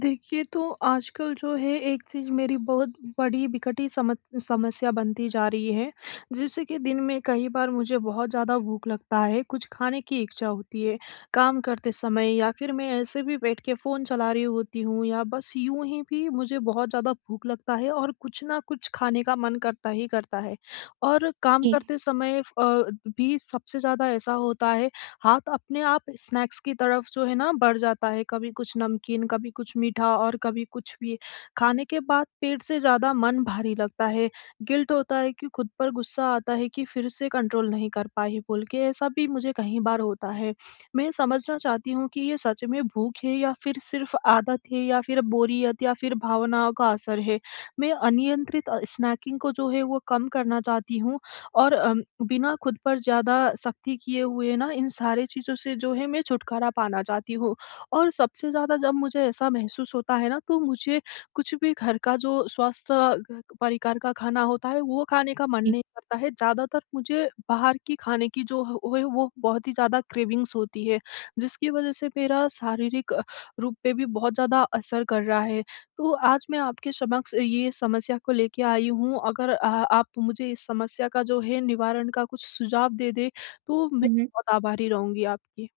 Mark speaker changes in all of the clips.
Speaker 1: देखिए, तो आजकल जो है एक चीज़ मेरी बहुत बड़ी विकटी समत समस्या बनती जा रही है, जैसे कि दिन में कई बार मुझे बहुत ज़्यादा भूख लगता है, कुछ खाने की इच्छा होती है, काम करते समय या फिर मैं ऐसे भी बैठ के फ़ोन चला रही होती हूँ या बस यूँ ही भी मुझे बहुत ज़्यादा भूख लगता है और कुछ ना कुछ खाने का मन करता ही करता है। और काम
Speaker 2: जी,
Speaker 1: करते समय भी सबसे ज़्यादा ऐसा होता है, हाथ अपने आप स्नैक्स की तरफ जो है ना बढ़ जाता है, कभी कुछ नमकीन, कभी कुछ मीठा और कभी कुछ भी। खाने के बाद पेट से ज़्यादा मन भारी लगता है, गिल्ट होता है कि खुद पर गुस्सा आता है कि फिर से कंट्रोल नहीं कर पाई बोल के, ऐसा भी मुझे कई बार होता है। मैं समझना चाहती हूँ कि ये सच में भूख है या फिर सिर्फ आदत है या फिर बोरियत या फिर भावनाओं का असर है? मैं अनियंत्रित स्नैकिंग को जो है वो कम करना चाहती हूँ और बिना खुद पर ज़्यादा सख्ती किए हुए ना इन सारी चीज़ों से जो है मैं छुटकारा पाना चाहती हूँ। और सबसे ज़्यादा जब मुझे ऐसा महसूस होता है ना, तो मुझे कुछ भी घर का जो स्वस्थ घ परिकार का खाना होता है वो खाने का मन
Speaker 2: जी।
Speaker 1: नहीं करता है। ज़्यादातर मुझे बाहर की खाने की जो ह वो है वो बहुत ही ज़्यादा क्रेविंग्स होती है, जिसकी वज़ह से मेरा शारीरिक रूप पे भी बहुत ज़्यादा असर कर रहा है। तो आज मैं आपके समक्ष ये समस्या को लेके आई हूँ। अगर आप मुझे इस समस्या का जो है निवारण का कुछ सुझाव दे दें, तो मैं
Speaker 2: हुँ, हुँ।
Speaker 1: बहुत आभारी रहूँगी आपकी।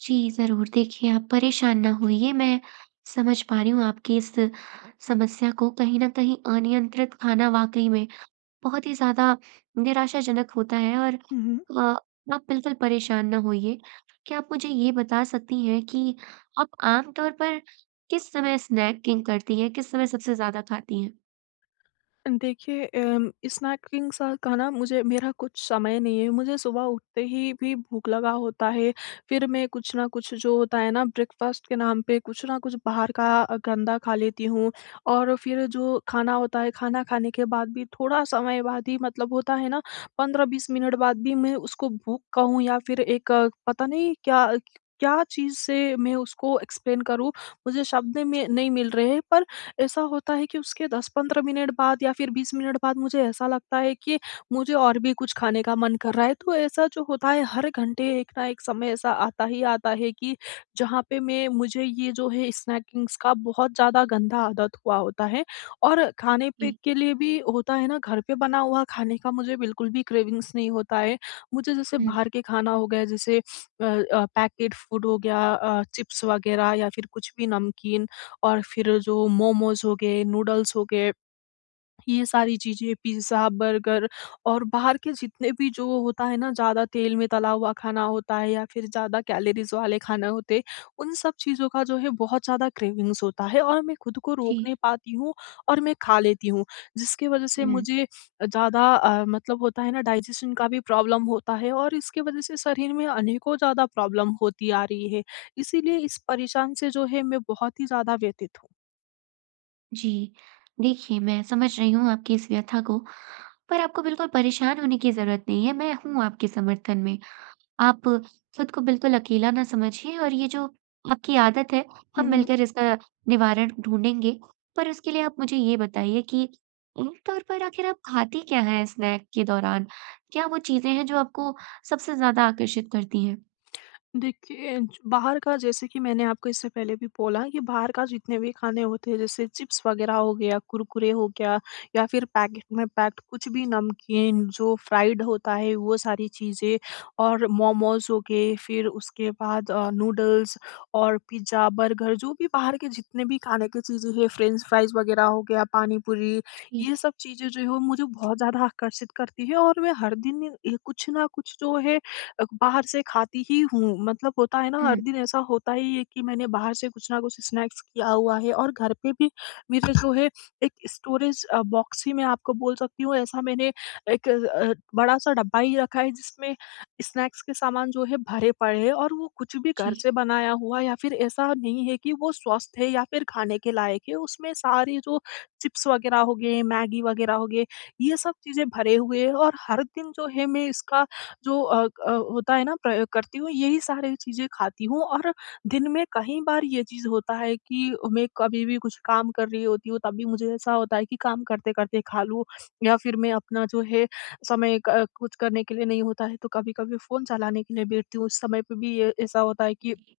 Speaker 2: जी, ज़रूर। देखिए, आप परेशान ना होइए, मैं समझ पा रही हूँ आपकी इस समस्या को। कहीं न कहीं अनियंत्रित खाना वाक़ई में बहुत ही ज़्यादा निराशाजनक होता है और
Speaker 1: हुँ, हुँ।
Speaker 2: आप बिल्कुल परेशान ना होइए। क्या आप मुझे ये बता सकती हैं कि आप आम तौर पर किस समय स्नैकिंग करती हैं? किस समय सबसे ज़्यादा खाती हैं?
Speaker 1: देखिए स्नैकिंग सा खाना मुझे मेरा कुछ समय नहीं है। मुझे सुबह उठते ही भी भूख लगा होता है, फिर मैं कुछ ना कुछ जो होता है ना ब्रेकफ़ास्ट के नाम पे कुछ ना कुछ बाहर का गंदा खा लेती हूँ और फिर जो खाना होता है, खाना खाने के बाद भी थोड़ा समय बाद ही, मतलब होता है ना, 15-20 मिनट बाद भी मैं उसको भूख कहूँ या फिर एक पता नहीं क्या क्या चीज़ से मैं उसको एक्सप्लेन करूँ, मुझे शब्द में नहीं मिल रहे हैं, पर ऐसा होता है कि उसके 10-15 मिनट बाद या फिर 20 मिनट बाद मुझे ऐसा लगता है कि मुझे और भी कुछ खाने का मन कर रहा है। तो ऐसा जो होता है हर घंटे एक ना एक समय ऐसा आता ही आता है कि जहाँ पे मैं मुझे ये जो है स्नैकिंग्स का बहुत ज़्यादा गंदा आदत हुआ होता है और खाने पे
Speaker 2: जी।
Speaker 1: के लिए भी होता है ना, घर पे बना हुआ खाने का मुझे बिल्कुल भी क्रेविंग्स नहीं होता है। मुझे जैसे
Speaker 2: हुँ।
Speaker 1: बाहर के खाना हो गया, जैसे पैकेट फूड हो गया, चिप्स वगैरह या फिर कुछ भी नमकीन और फिर जो मोमोज़ हो गए, नूडल्स हो गए, ये सारी चीज़ें, पिज़्ज़ा, बर्गर और बाहर के जितने भी जो होता है ना, ज़्यादा तेल में तला हुआ खाना होता है या फिर ज़्यादा कैलोरीज़ वाले खाना होते, उन सब चीज़ों का जो है बहुत ज़्यादा क्रेविंग्स होता है और मैं खुद को रोक
Speaker 2: जी।
Speaker 1: नहीं पाती हूँ और मैं खा लेती हूँ। जिसकी वजह से
Speaker 2: हुँ।
Speaker 1: मुझे ज़्यादा मतलब होता है ना डाइजेशन का भी प्रॉब्लम होता है और इसकी वजह से शरीर में अनेकों ज़्यादा प्रॉब्लम होती आ रही है। इसीलिए इस परेशान से जो है मैं बहुत ही ज़्यादा व्यथित हूँ।
Speaker 2: जी। देखिए, मैं समझ रही हूँ आपकी इस व्यथा को, पर आपको बिल्कुल परेशान होने की ज़रूरत नहीं है, मैं हूँ आपके समर्थन में। आप खुद को बिल्कुल अकेला ना समझिए और ये जो आपकी आदत है,
Speaker 1: हुँ,
Speaker 2: हम
Speaker 1: हुँ।
Speaker 2: मिलकर इसका निवारण ढूँढेंगे। पर उसके लिए आप मुझे ये बताइए कि आम तौर पर आखिर आप खाती क्या हैं स्नैक के दौरान? क्या वो चीज़ें हैं जो आपको सबसे ज़्यादा आकर्षित करती हैं?
Speaker 1: देखिए, ज बाहर का, जैसे कि मैंने आपको इससे पहले भी बोला, कि बाहर का जितने भी खाने होते हैं जैसे चिप्स वग़ैरह हो गया, कुरकुरे हो गया या फिर पैकेट में पैक्ड कुछ भी नमकीन जो फ्राइड होता है वो सारी चीज़ें और मोमोज़ हो गए, फिर उसके बाद नूडल्स और पिज़्ज़ा, बर्गर, जो भी बाहर के जितने भी खाने की चीज़ें हैं, फ्रेंच फ्राइज़ वग़ैरह हो गया, पानी पूरी,
Speaker 2: जी।
Speaker 1: ये सब चीज़ें जो है वो मुझे बहुत ज़्यादा आकर्षित करती है और मैं हर दिन ये कुछ ना कुछ जो है बाहर से खाती ही हूँ। मतलब होता है ना, हर
Speaker 2: हुँ।
Speaker 1: दिन ऐसा होता ही है कि मैंने बाहर से कुछ ना कुछ स्नैक्स किया हुआ है और घर पे भी मेरा जो है एक स्टोरेज बॉक्स ही, मैं आपको बोल सकती हूँ ऐसा, मैंने एक बड़ा-सा डब्बा ही रखा है, जिसमें स्नैक्स के सामान जो है भरे पड़े हैं और वो कुछ भी घर
Speaker 2: जी,
Speaker 1: से बनाया हुआ या फिर ऐसा नहीं है कि वो स्वस्थ है या फिर खाने के लायक है। उसमें सारे जो चिप्स वगैरह हो गए, मैगी वगैरह हो गए, ये सब चीज़ें भरे हुए हैं और हर दिन जो है मैं इसका जो होता है ना, प्रयोग करती हूँ, यही सारी चीज़ें खाती हूँ और दिन में कई बार ये चीज़ होता है कि मैं कभी भी कुछ काम कर रही होती हूँ, तब भी मुझे ऐसा होता है कि काम करते-करते खा लूँ, या फिर मैं अपना जो है समय क कुछ करने के लिए नहीं होता है, तो कभी-कभी फ़ोन चलाने के लिए बैठती हूँ। उस समय पे भी ये ऐसा होता है कि
Speaker 2: जी।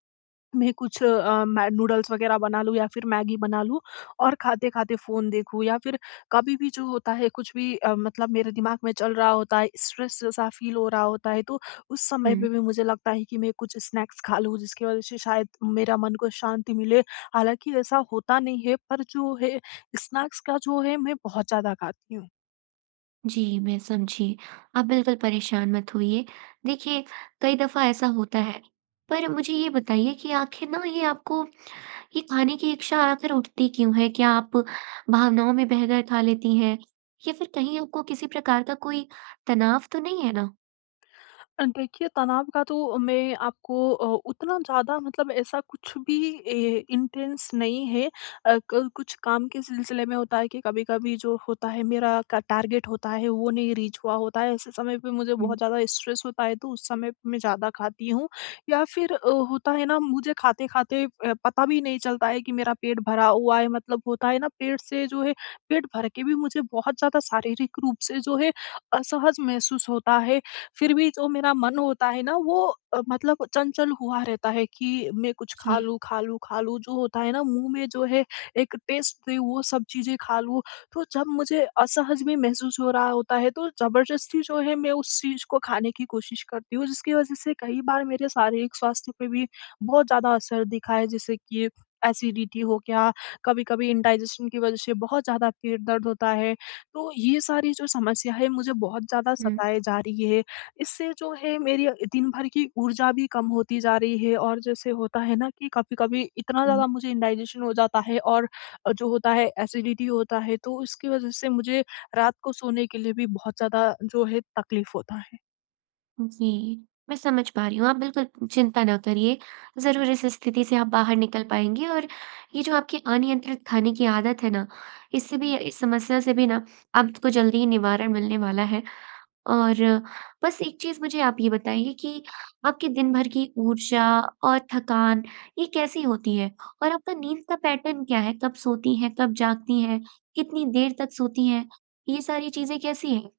Speaker 1: मैं नूडल्स वगैरह बना लूँ या फिर मैगी बना लूँ और खाते-खाते फ़ोन देखूँ, या फिर कभी भी जो होता है कुछ भी मतलब मेरे दिमाग में चल रहा होता है, स्ट्रेस जैसा फ़ील हो रहा होता है, तो उस समय
Speaker 2: हुँ।
Speaker 1: पे भी मुझे लगता है कि मैं कुछ स्नैक्स खा लूँ, जिसकी वज़ह से शायद मेरा मन को शांति मिले। हालाँकि ऐसा होता नहीं है, पर जो है स्नैक्स का जो है मैं बहुत ज़्यादा खाती हूँ।
Speaker 2: जी, मैं समझी। आप बिल्कुल परेशान मत होइए। देखिए, कई दफ़ा ऐसा होता है। पर मुझे ये बताइए कि आखिर ना ये आपको ये खाने की इच्छा आखिर उठती क्यों है? क्या आप भावनाओं में बहकर खा लेती हैं? या फिर कहीं आपको किसी प्रकार का कोई तनाव तो नहीं है ना?
Speaker 1: देखिए, तनाव का तो मैं आपको उतना ज़्यादा, मतलब ऐसा कुछ भी इंटेंस नहीं है, कुछ काम के सिलसिले में होता है कि कभी कभी जो होता है मेरा का टारगेट होता है वो नहीं रीच हुआ होता है, ऐसे समय पे मुझे
Speaker 2: हुँ।
Speaker 1: बहुत ज़्यादा स्ट्रेस होता है, तो उस समय पे मैं ज़्यादा खाती हूँ या फिर होता है ना, मुझे खाते खाते पता भी नहीं चलता है कि मेरा पेट भरा हुआ है, मतलब होता है ना, पेट से जो है, पेट भर के भी मुझे बहुत ज़्यादा शारीरिक रूप से जो है असहज महसूस होता है, फिर भी जो मेरा मन होता है ना वो मतलब चंचल हुआ रहता है कि मैं कुछ
Speaker 2: जी।
Speaker 1: खा लूँ, खा लूँ, खा लूँ, जो होता है ना, मुँह में जो है एक टेस्ट दे वो सब चीज़ें खा लूँ। तो जब मुझे असहज भी महसूस हो रहा होता है तो ज़बरदस्ती जो है मैं उस चीज़ को खाने की कोशिश करती हूँ, जिसकी वज़ह से कई बार मेरे शारीरिक स्वास्थ्य पे भी बहुत ज़्यादा असर दिखा है, जैसे कि एसिडिटी हो गया, कभी-कभी इंडाइजेशन की वज़ह से बहुत ज़्यादा पेट दर्द होता है। तो ये सारी जो समस्या है मुझे बहुत ज़्यादा
Speaker 2: हुँ।
Speaker 1: सताए जा रही है, इससे जो है मेरी दिन भर की ऊर्जा भी कम होती जा रही है और जैसे होता है ना कि कभी-कभी इतना ज़्यादा मुझे इंडाइजेशन हो जाता है और जो होता है एसिडिटी होता है, तो उसकी वजह से मुझे रात को सोने के लिए भी बहुत ज़्यादा जो है तकलीफ होता है।
Speaker 2: जी, मैं समझ पा रही हूँ। आप बिल्कुल चिंता ना करिए, ज़रूर इस स्थिति से आप बाहर निकल पाएँगे और ये जो आपकी अनियंत्रित खाने की आदत है ना, इससे भी, इस समस्या से भी ना आपको जल्दी ही निवारण मिलने वाला है। और बस एक चीज़ मुझे आप ये बताइए कि आपके दिन भर की ऊर्जा और थकान ये कैसी होती है? और आपका नींद का पैटर्न क्या है? कब सोती हैं, कब जागती हैं, कितनी देर तक सोती हैं? ये सारी चीज़ें कैसी हैं?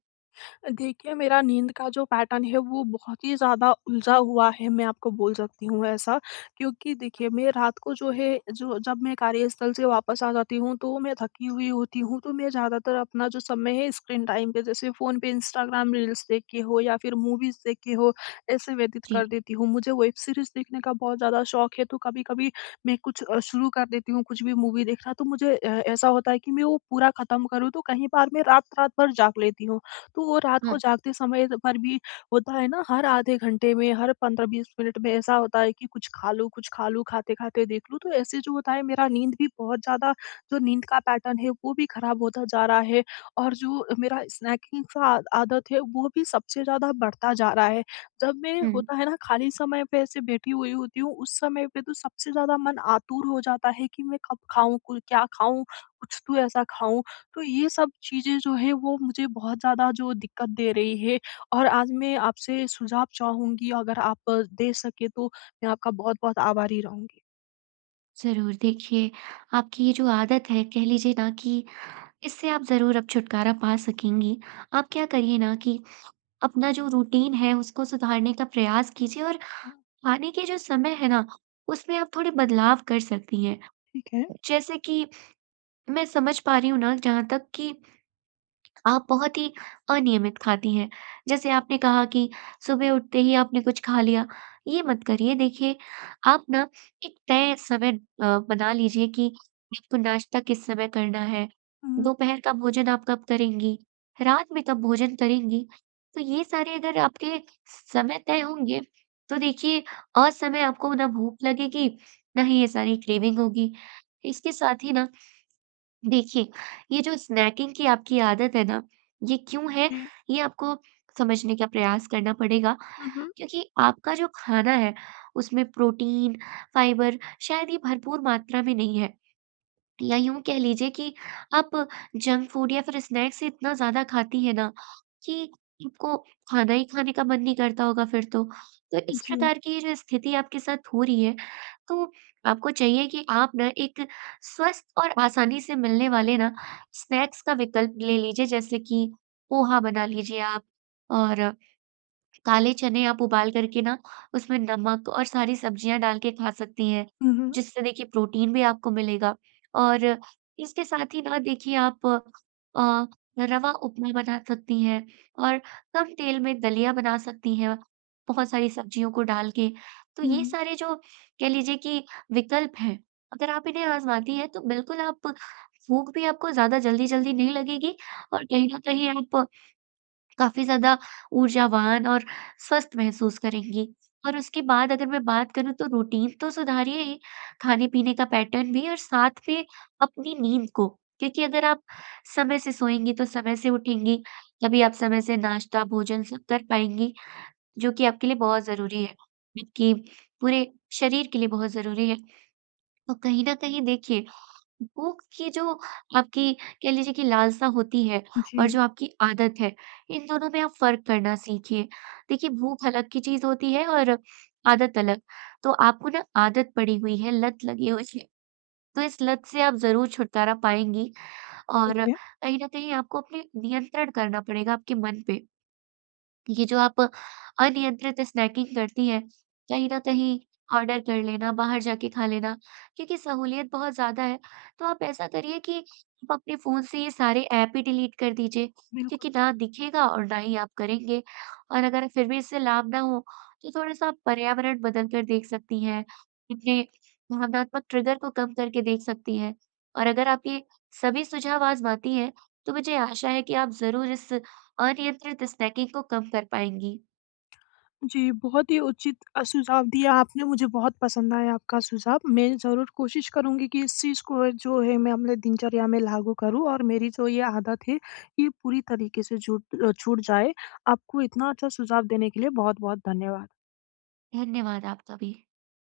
Speaker 1: देखिए, मेरा नींद का जो पैटर्न है वो बहुत ही ज़्यादा उलझा हुआ है, मैं आपको बोल सकती हूँ ऐसा। क्योंकि देखिए, मैं रात को जो है, जो जब मैं कार्यस्थल से वापस आ जाती हूँ तो मैं थकी हुई होती हूँ, तो मैं ज़्यादातर अपना जो समय है स्क्रीन टाइम पे, जैसे फ़ोन पे इंस्टाग्राम रील्स देख के हो या फिर मूवीज़ देख के हो, ऐसे व्यतीत कर
Speaker 2: जी।
Speaker 1: देती हूँ। मुझे वेब सीरीज़ देखने का बहुत ज़्यादा शौक है, तो कभी-कभी मैं कुछ शुरू कर देती हूँ कुछ भी मूवी देखना, तो मुझे ऐसा होता है कि मैं वो पूरा खत्म करूँ, तो कहीं बार मैं रात-रात भर जाग लेती हूँ। तो वो रात
Speaker 2: हुँ।
Speaker 1: को जागते समय पर भी होता है ना, हर आधे घंटे में, हर 15-20 मिनट में ऐसा होता है कि कुछ खा लूँ, खाते-खाते देख लूँ। तो ऐसे जो होता है मेरा नींद भी बहुत ज़्यादा, जो नींद का पैटर्न है वो भी खराब होता जा रहा है और जो मेरा स्नैकिंग का आदत है वो भी सबसे ज़्यादा बढ़ता जा रहा है। जब मैं,
Speaker 2: हुँ।
Speaker 1: होता है ना, खाली समय पे ऐसे बैठी हुई होती हूँ, उस समय पे तो सबसे ज़्यादा मन आतुर हो जाता है कि मैं कब खाऊँ, कु क्या खाऊँ, कुछ तो ऐसा खाऊँ, तो ये सब चीज़ें जो है वो मुझे बहुत ज़्यादा जो दिक्कत दे रही है और आज मैं आपसे सुझाव चाहूँगी, अगर आप दे सके तो मैं आपका बहुत-बहुत आभारी रहूँगी।
Speaker 2: ज़रूर। देखिए, आपकी ये जो आदत है, कह लीजिए ना कि इससे आप ज़रूर अब छुटकारा पा सकेंगी। आप क्या करिए ना कि अपना जो रूटीन है उसको सुधारने का प्रयास कीजिए, और
Speaker 1: हुँ,
Speaker 2: खाने के जो समय है ना, उसमें आप थोड़े बदलाव कर सकती हैं।
Speaker 1: ठीक है।
Speaker 2: जैसे कि मैं समझ पा रही हूँ ना, जहाँ तक कि आप बहुत ही अनियमित खाती हैं। जैसे आपने कहा कि सुबह उठते ही आपने कुछ खा लिया, ये मत करिए। देखिए, आप ना एक तय समय बना लीजिए कि आपको नाश्ता किस समय करना है,
Speaker 1: हुँ,
Speaker 2: दोपहर का भोजन आप कब करेंगी, रात में कब भोजन करेंगी। तो ये सारे अगर आपके समय तय होंगे, तो देखिए, असमय आपको ना भूख लगेगी, ना ही ये सारी क्रेविंग होगी। इसके साथ ही ना, देखिए, ये जो स्नैकिंग की आपकी आदत है ना, ये क्यों है,
Speaker 1: जी।
Speaker 2: ये आपको समझने का प्रयास करना पड़ेगा।
Speaker 1: हुँ, हुँ।
Speaker 2: क्योंकि आपका जो खाना है, उसमें प्रोटीन, फाइबर शायद ये भरपूर मात्रा में नहीं है। या यूँ कह लीजिए कि आप जंक फूड या फिर स्नैक्स इतना ज़्यादा खाती हैं ना, कि आपको खाना ही खाने का मन नहीं करता होगा फिर तो। तो इस
Speaker 1: जी।
Speaker 2: प्रकार की ये जो स्थिति आपके साथ हो रही है, तो आपको चाहिए कि आप ना एक स्वस्थ और आसानी से मिलने वाले ना स्नैक्स का विकल्प ले लीजिए। जैसे कि पोहा बना लीजिए आप, और काले चने आप उबाल करके ना उसमें नमक और सारी सब्जियाँ डाल के खा सकती हैं,
Speaker 1: हुँ, हुँ।
Speaker 2: जिससे देखिए प्रोटीन भी आपको मिलेगा। और इसके साथ ही ना, देखिए, आप रवा उपमा बना सकती हैं और कम तेल में दलिया बना सकती हैं, बहुत सारी सब्जियों को डाल के। तो ये
Speaker 1: हुँ,
Speaker 2: सारे जो कह लीजिए कि विकल्प हैं, अगर आप इन्हें आज़माती हैं तो बिल्कुल आप भूख भी आपको ज़्यादा जल्दी-जल्दी नहीं लगेगी और कहीं न कहीं आप काफ़ी ज़्यादा ऊर्जावान और स्वस्थ महसूस करेंगी। और उसके बाद अगर मैं बात करूँ, तो रूटीन तो सुधारिए ही, खाने-पीने का पैटर्न भी, और साथ में अपनी नींद को, क्योंकि अगर आप समय से सोएँगी तो समय से उठेंगी, तभी आप समय से नाश्ता, भोजन सब कर पाएँगी, जो कि आपके लिए बहुत ज़रूरी है, आपके पूरे शरीर के लिए बहुत ज़रूरी है। तो कहीं न कहीं देखिए, भूख की जो आपकी कह लीजिए कि लालसा होती है, और
Speaker 1: जी,
Speaker 2: जो आपकी आदत है, इन दोनों में आप फ़र्क करना सीखिए। देखिए, भूख अलग की चीज़ होती है और आदत अलग। तो आपको ना आदत पड़ी हुई है, लत लगी हुई है, तो इस लत से आप ज़रूर छुटकारा पाएँगी
Speaker 1: ठीक
Speaker 2: और
Speaker 1: है।
Speaker 2: कहीं न कहीं आपको अपने नियंत्रण करना पड़ेगा आपके मन पे। ये जो आप अनियंत्रित स्नैकिंग करती हैं, कहीं न कहीं ऑर्डर कर लेना, बाहर जाके खा लेना, क्योंकि सहूलियत बहुत ज़्यादा है। तो आप ऐसा करिए कि आप अपने फ़ोन से ये सारे ऐप ही डिलीट कर दीजिए,
Speaker 1: बिल्कुल।
Speaker 2: क्योंकि ना दिखेगा और ना ही आप करेंगे। और अगर फिर भी इससे लाभ ना हो, तो थोड़ा-सा आप पर्यावरण बदल कर देख सकती हैं, अपने भावनात्मक ट्रिगर को कम करके देख सकती हैं। और अगर आप ये सभी सुझाव आज़माती हैं, तो मुझे आशा है कि आप ज़रूर इस अनियंत्रित स्नैकिंग को कम कर पाएँगी।
Speaker 1: जी, बहुत ही उचित सुझाव दिया आपने, मुझे बहुत पसंद आया आपका सुझाव। मैं ज़रूर कोशिश करूँगी कि इस चीज़ को जो है मैं अपने दिनचर्या में लागू करूँ और मेरी जो ये आदत है, ये पूरी तरीके से छूट जाए। आपको इतना अच्छा सुझाव देने के लिए बहुत-बहुत धन्यवाद।
Speaker 2: धन्यवाद आपका भी।